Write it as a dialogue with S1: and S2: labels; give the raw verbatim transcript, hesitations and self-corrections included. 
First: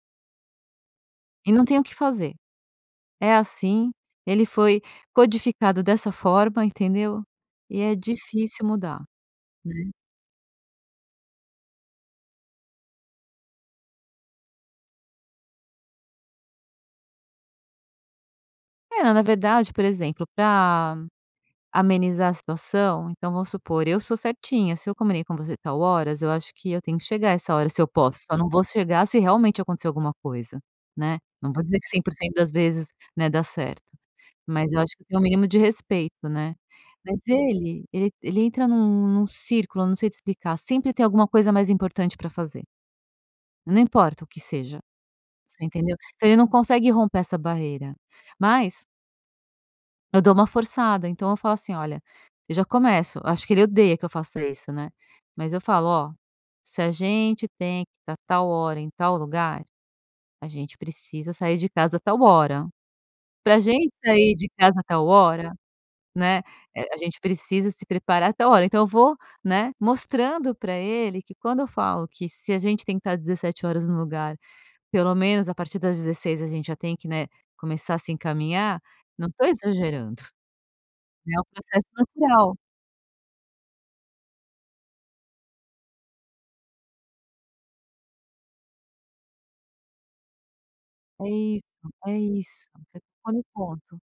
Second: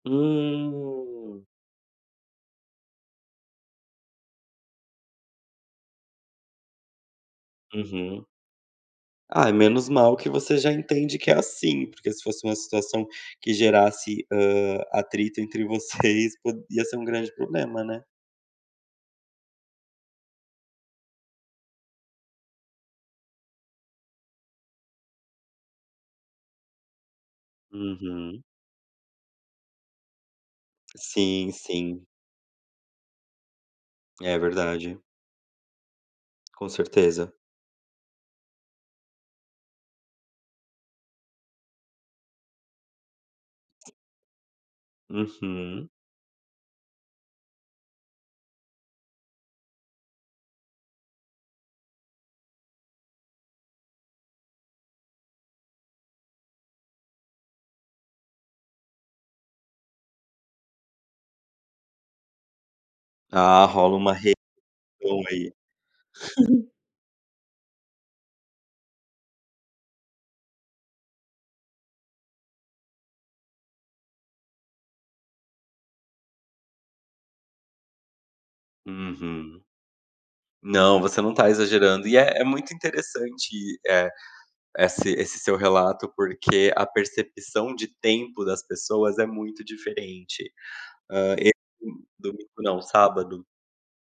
S1: Hum.
S2: E não tem o que fazer, é assim, ele foi codificado dessa forma, entendeu, e é
S1: Uhum.
S2: difícil mudar.
S1: Ah, é menos mal que você já entende que é assim, porque se fosse uma situação que gerasse, hã, atrito entre vocês, po ia ser um grande problema, né.
S2: É, na verdade, por exemplo, pra amenizar a situação então vamos supor, eu sou certinha, se eu comunico com você tal horas, eu acho que eu tenho que chegar essa hora, se eu posso, só
S1: Uhum.
S2: não vou chegar se realmente acontecer alguma coisa, né, não
S1: Sim,
S2: vou dizer que Cem
S1: sim.
S2: por cento das vezes, né, dá certo.
S1: É
S2: Mas eu acho
S1: verdade.
S2: que tem o mínimo de respeito, né.
S1: Com
S2: Mas
S1: certeza.
S2: ele ele entra num num círculo, eu não sei te explicar, sempre tem alguma coisa mais importante para fazer. Não importa o que seja, você
S1: Uhum.
S2: entendeu? Então ele não consegue romper essa barreira, mas eu dou uma forçada então eu falo assim: "Olha" eu já começo acho que ele odeia que eu faço isso, né, mas eu falo: "Ó, se a gente tem que estar tal hora em tal lugar, a gente precisa sair de casa tal hora. Pra
S1: Ah,
S2: gente
S1: rola uma re
S2: sair de casa tal
S1: aí.
S2: hora, né, eh, a gente precisa se preparar tal hora". Então eu vou, né, mostrando pra ele que quando eu falo que se a gente tem que estar Dezessete horas no lugar, pelo menos a partir das Dezesseis a gente já tem que, né, começar a se encaminhar, não estou
S1: Uhum.
S2: exagerando,
S1: Não, você não
S2: né, é o
S1: está
S2: processo
S1: exagerando. E é é
S2: social.
S1: muito interessante, eh, esse esse seu relato, porque a percepção de tempo das pessoas é muito diferente.
S2: É
S1: Hã, esse
S2: isso, é
S1: domingo
S2: isso,
S1: não,
S2: você tocou no
S1: sábado
S2: ponto.